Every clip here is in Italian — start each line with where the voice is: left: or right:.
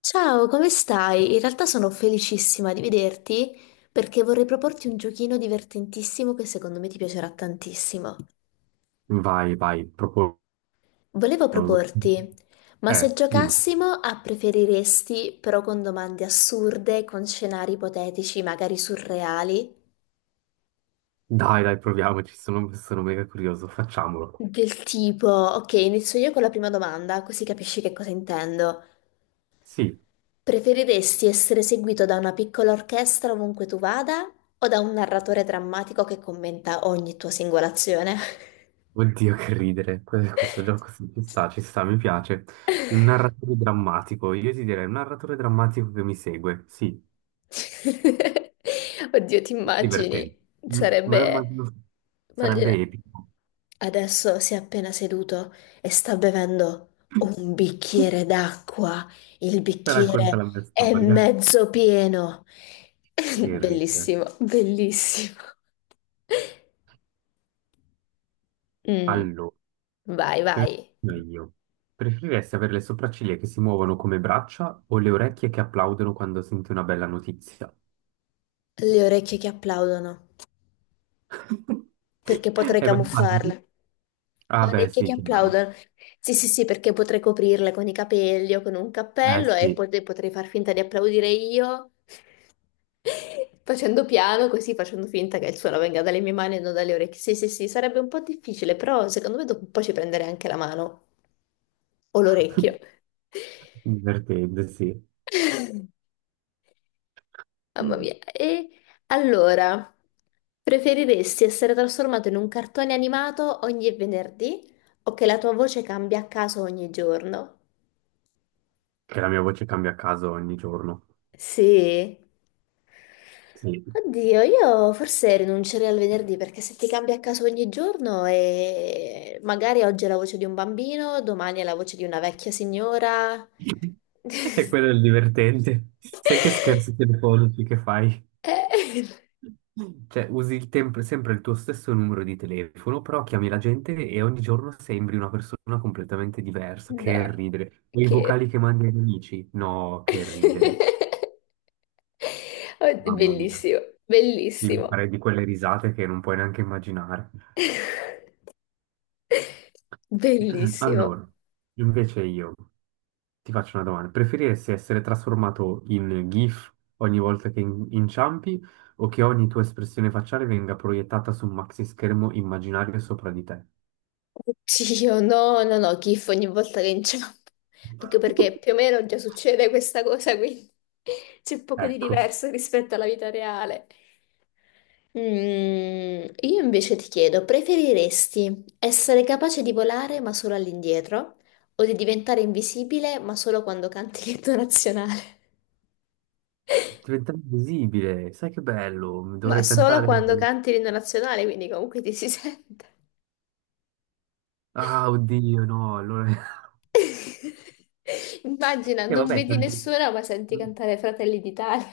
left: Ciao, come stai? In realtà sono felicissima di vederti perché vorrei proporti un giochino divertentissimo che secondo me ti piacerà tantissimo.
right: Vai, vai, proprio
left: Volevo
right: curioso.
left: proporti, ma se
right: Dimmi.
left: giocassimo a preferiresti, però con domande assurde, con scenari ipotetici, magari surreali,
right: Dai, proviamoci, sono mega curioso, facciamolo.
left: del tipo, ok, inizio io con la prima domanda, così capisci che cosa intendo.
right: Sì,
left: Preferiresti essere seguito da una piccola orchestra ovunque tu vada o da un narratore drammatico che commenta ogni tua singola azione?
right: oddio che ridere, questo gioco ci sta, mi piace. Un narratore drammatico, io ti direi un narratore drammatico che mi segue, sì,
left: Oddio, ti immagini?
right: divertente. Me lo
left: Sarebbe...
right: immagino,
left: Immagina,
right: sarebbe epico.
left: adesso si è appena seduto e sta bevendo un bicchiere d'acqua. Il
right: Racconta
left: bicchiere
right: la mia
left: è
right: storia.
left: mezzo pieno.
right: Che ridere.
left: Bellissimo, bellissimo. Mm,
right: Allora.
left: vai,
right: Per-
left: vai.
right: Meglio. Preferiresti avere le sopracciglia che si muovono come braccia o le orecchie che applaudono quando senti una bella notizia?
left: Le orecchie che applaudono, perché potrei
right: Ma immagini?
left: camuffarle.
right: Ah, beh,
left: Orecchie
right: sì,
left: che
right: chiaro.
left: applaudono. Sì, sì, sì, perché potrei coprirle con i capelli o con un cappello e
right: Sì.
left: potrei far finta di applaudire io, facendo piano, così facendo finta che il suono venga dalle mie mani e non dalle orecchie. Sì, sì, sì, sarebbe un po' difficile, però secondo me dopo un po' ci prenderei anche la mano o l'orecchio.
right: Divertente, sì.
left: Mamma
right: Mm.
left: mia. E allora, preferiresti essere trasformato in un cartone animato ogni venerdì o che la tua voce cambia a caso ogni giorno?
right: Che la mia voce cambia a caso ogni giorno.
left: Sì.
right: Sì.
left: Oddio, io forse rinuncerei al venerdì perché se ti cambia a caso ogni giorno e magari oggi è la voce di un bambino, domani è la voce di una vecchia signora.
right: E quello è il divertente. Sai che scherzi telefonici che fai?
left: Eh,
right: Cioè, usi il sempre il tuo stesso numero di telefono, però chiami la gente e ogni giorno sembri una persona completamente diversa. Che
left: no,
right: ridere. O i vocali
left: che...
right: che mandi agli amici? No, che ridere.
left: Oh,
right: Mamma mia.
left: bellissimo,
right: Sì, mi
left: bellissimo,
right: farei di quelle risate che non puoi neanche immaginare.
left: bellissimo.
right: Allora, invece io ti faccio una domanda. Preferiresti essere trasformato in GIF ogni volta che inciampi o che ogni tua espressione facciale venga proiettata su un maxi schermo immaginario sopra di te?
left: Oddio, no, no, no, gif ogni volta che inciampo. Anche perché più o meno già succede questa cosa, quindi c'è poco di
right: Ecco,
left: diverso rispetto alla vita reale. Mm, io invece ti chiedo, preferiresti essere capace di volare ma solo all'indietro o di diventare invisibile ma solo quando canti l'inno nazionale?
right: diventare invisibile, sai che bello, mi
left: Ma
right: dovrei
left: solo
right: cantare.
left: quando canti l'inno nazionale, quindi comunque ti si sente.
right: Ah, oddio, no, allora...
left: Immagina,
right: E
left: non
right: vabbè,
left: vedi nessuno, ma senti cantare Fratelli d'Italia.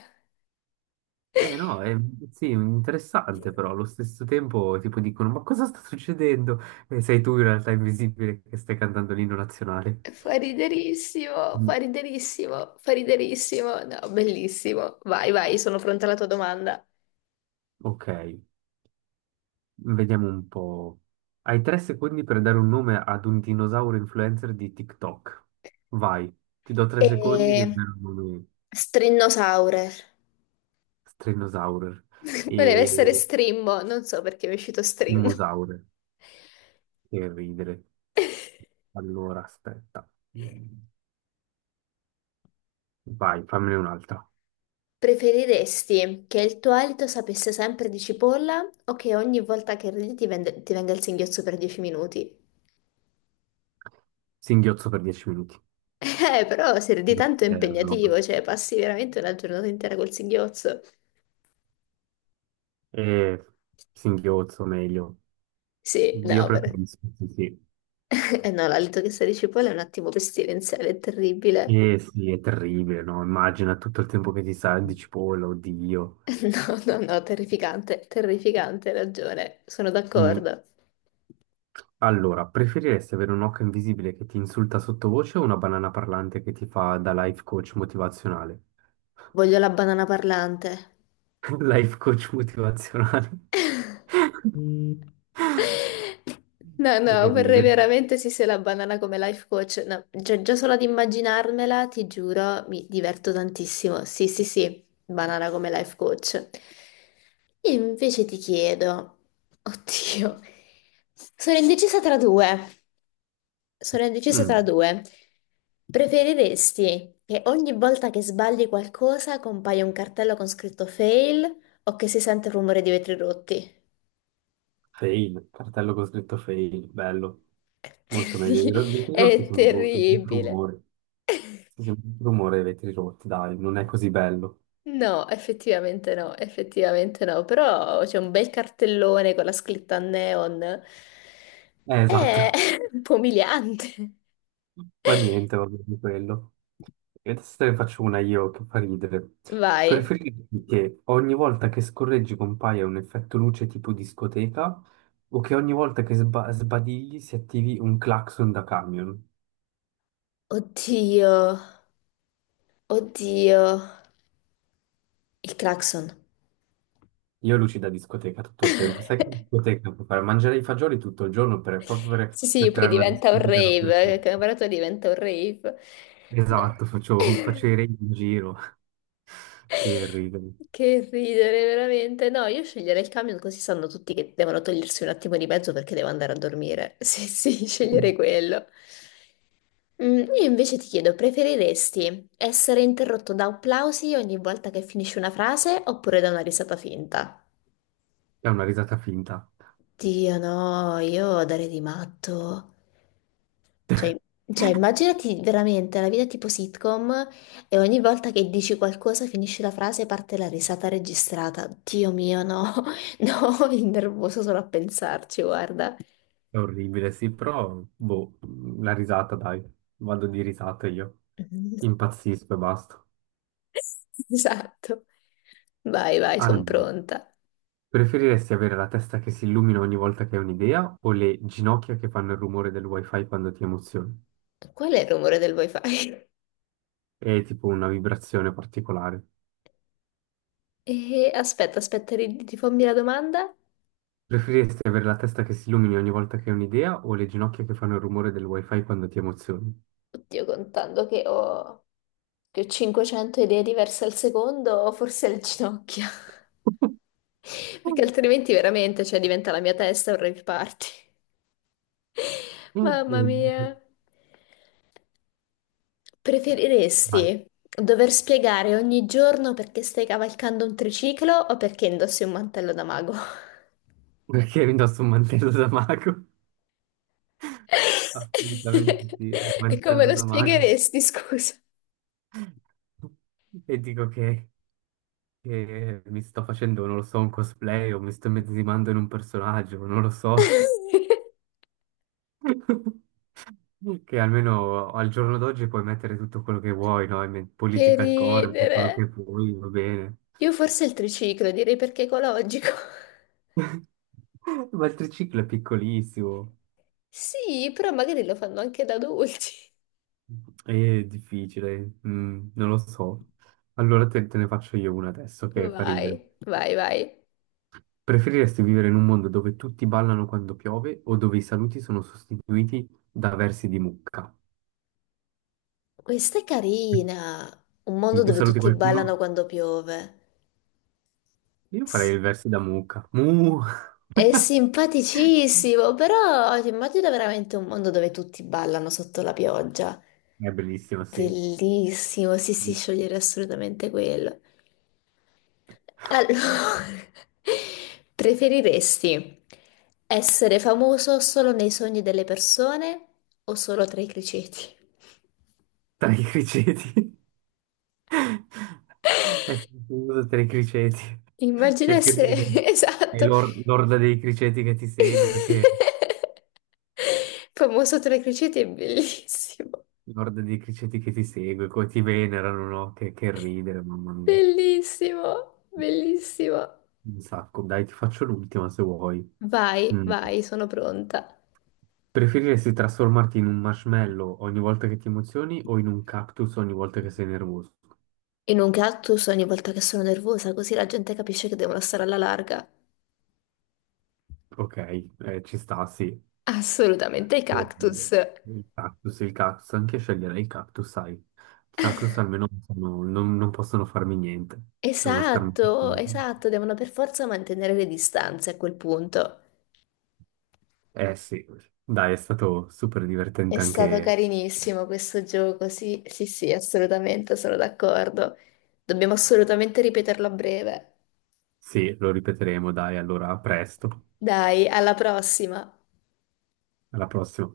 right: Eh no, è... sì, interessante però, allo stesso tempo tipo dicono, ma cosa sta succedendo? E sei tu in realtà invisibile che stai cantando l'inno nazionale.
left: Fa riderissimo, fa
right: Mm,
left: riderissimo, fa riderissimo. No, bellissimo. Vai, vai, sono pronta alla tua domanda.
right: Ok, vediamo un po'. Hai 3 secondi per dare un nome ad un dinosauro influencer di TikTok. Vai, ti do 3 secondi, devi
left: E...
right: dare un nome.
left: Strinnosaurer.
right: Strenosaurer.
left: Voleva essere strimbo, non so perché mi è uscito strinno.
right: Dinosaure. Che ridere. Allora, aspetta. Mm. Vai, fammene un'altra.
left: Preferiresti che il tuo alito sapesse sempre di cipolla o che ogni volta che ridi ti venga il singhiozzo per 10 minuti?
right: Singhiozzo per 10 minuti.
left: Però se di tanto è
right: No, non lo
left: impegnativo, cioè
right: dico.
left: passi veramente una giornata intera col singhiozzo.
right: Eh, singhiozzo, meglio.
left: Sì,
right: Io
left: no, però...
right: preferisco, sì, sì.
left: Eh no, l'alito che sa di cipolla è un attimo pestilenziale, è terribile.
right: Eh sì, è terribile, no? Immagina tutto il tempo che ti sa di cipolla, oddio.
left: No, no, no, terrificante, terrificante, hai ragione, sono
right: Mm.
left: d'accordo.
right: Allora, preferiresti avere un occhio invisibile che ti insulta sottovoce o una banana parlante che ti fa da life coach motivazionale?
left: Voglio la banana parlante.
right: Life coach motivazionale.
left: No,
right: Che
left: no, vorrei
right: ridere.
left: veramente sì se la banana come life coach. No, già, già solo ad immaginarmela, ti giuro, mi diverto tantissimo. Sì, sì, sì, banana come life coach. Io invece ti chiedo, oddio, sono indecisa tra due. Sono indecisa tra
right: Mm,
left: due. Preferiresti che ogni volta che sbagli qualcosa compaia un cartello con scritto fail o che si sente il rumore di vetri rotti?
right: Fail, cartello con scritto fail, bello. Molto meglio. I
left: Terri-
right: i vetri rotti
left: È
right: sono brutto, brutto
left: terribile.
right: rumore. Sì, sì, brutto rumore i vetri rotti, dai, non è così bello.
left: No, effettivamente no, effettivamente no, però c'è un bel cartellone con la scritta a neon. È
right: Esatto.
left: un po' umiliante.
right: Fa niente, va bene quello. E adesso te ne faccio una io che fa ridere.
left: Vai.
right: Preferiresti che ogni volta che scorreggi compaia un effetto luce tipo discoteca o che ogni volta che sbadigli si attivi un clacson da camion?
left: Oddio, oddio. Il clacson.
right: Io luci da discoteca tutto il tempo. Sai che in discoteca puoi fare? Mangiare i fagioli tutto il giorno per, proprio
left: Sì,
right: per
left: sì, poi
right: creare una
left: diventa un
right: discoteca
left: rave, il
right: dappertutto.
left: camerato diventa un rave. No.
right: Esatto, faccio i re in giro. Che ridere.
left: Che ridere, veramente. No, io sceglierei il camion così sanno tutti che devono togliersi un attimo di mezzo perché devo andare a dormire. Sì, sì, sceglierei quello. Mm, io invece ti chiedo, preferiresti essere interrotto da applausi ogni volta che finisci una frase oppure da una risata finta?
right: È una risata finta.
left: Dio no, io darei di matto. Cioè, cioè, immaginati veramente la vita tipo sitcom e ogni volta che dici qualcosa, finisci la frase e parte la risata registrata. Dio mio, no, no, mi nervoso solo a pensarci, guarda.
right: È orribile, sì, però boh, la risata, dai, vado di risata io. Impazzisco e basta.
left: Esatto. Vai, vai, sono
right: Allora,
left: pronta.
right: preferiresti avere la testa che si illumina ogni volta che hai un'idea o le ginocchia che fanno il rumore del wifi quando ti emozioni?
left: Qual è il rumore del wifi?
right: È tipo una vibrazione particolare.
left: E, aspetta, aspetta, rifammi la domanda.
right: Preferiresti avere la testa che si illumini ogni volta che hai un'idea o le ginocchia che fanno il rumore del wifi quando ti emozioni?
left: Oddio, che ho 500 idee diverse al secondo, forse è il ginocchio. Perché altrimenti veramente, cioè, diventa la mia testa un rave party. Mamma
right: Oddio.
left: mia.
right: Vai.
left: Preferiresti dover spiegare ogni giorno perché stai cavalcando un triciclo o perché indossi un mantello da mago?
right: Perché mi indosso un mantello da mago? Assolutamente sì, un
left: E come
right: mantello
left: lo
right: da mago.
left: spiegheresti, scusa?
right: E dico che mi sto facendo, non lo so, un cosplay o mi sto immedesimando in un personaggio, non lo so. Che almeno al giorno d'oggi puoi mettere tutto quello che vuoi, no? E
left: Che
right: Political corpo, quello
left: ridere.
right: che vuoi, va bene.
left: Io forse il triciclo, direi perché ecologico.
right: Ma il triciclo è piccolissimo,
left: Sì, però magari lo fanno anche da adulti.
right: è difficile, mm, non lo so. Allora te ne faccio io una adesso che fa ridere.
left: Vai, vai, vai.
right: Preferiresti vivere in un mondo dove tutti ballano quando piove o dove i saluti sono sostituiti da versi di mucca?
left: Questa è
right: Quindi,
left: carina, un mondo
right: tu
left: dove
right: saluti
left: tutti ballano
right: qualcuno?
left: quando piove.
right: Io farei
left: S-
right: il verso da mucca. Mu!
left: È simpaticissimo, però ti immagino veramente un mondo dove tutti ballano sotto la pioggia.
right: È bellissimo, sì.
left: Bellissimo, sì, sì, sciogliere assolutamente quello. Allora, preferiresti essere famoso solo nei sogni delle persone o solo tra i criceti?
right: Tra i criceti. È sentito tra i criceti.
left: Immagino
right: Sai che
left: essere,
right: ridere. È
left: esatto,
right: l'orda dei criceti che ti segue, che...
left: famoso sotto le cricete è bellissimo,
right: L'orda dei criceti che ti segue, come ti venerano, no? Che ridere, mamma mia.
left: bellissimo, bellissimo.
right: Un sacco, dai, ti faccio l'ultima se vuoi.
left: Vai,
right: Mm.
left: vai, sono pronta.
right: Preferiresti trasformarti in un marshmallow ogni volta che ti emozioni o in un cactus ogni volta che sei nervoso?
left: E non cactus ogni volta che sono nervosa, così la gente capisce che devono stare alla larga.
right: Ok, ci sta, sì.
left: Assolutamente, i
right: Eh,
left: cactus.
right: il cactus, il cactus, anche sceglierei il cactus, sai. Il cactus almeno non, non possono farmi niente, devono starmi...
left: Esatto, esatto, devono per forza mantenere le distanze a quel punto.
right: Eh sì, dai, è stato super
left: È
right: divertente
left: stato
right: anche...
left: carinissimo questo gioco, sì, sì, sì, assolutamente, sono d'accordo. Dobbiamo assolutamente ripeterlo a breve.
right: Sì, lo ripeteremo, dai, allora a presto,
left: Dai, alla prossima.
right: alla prossima.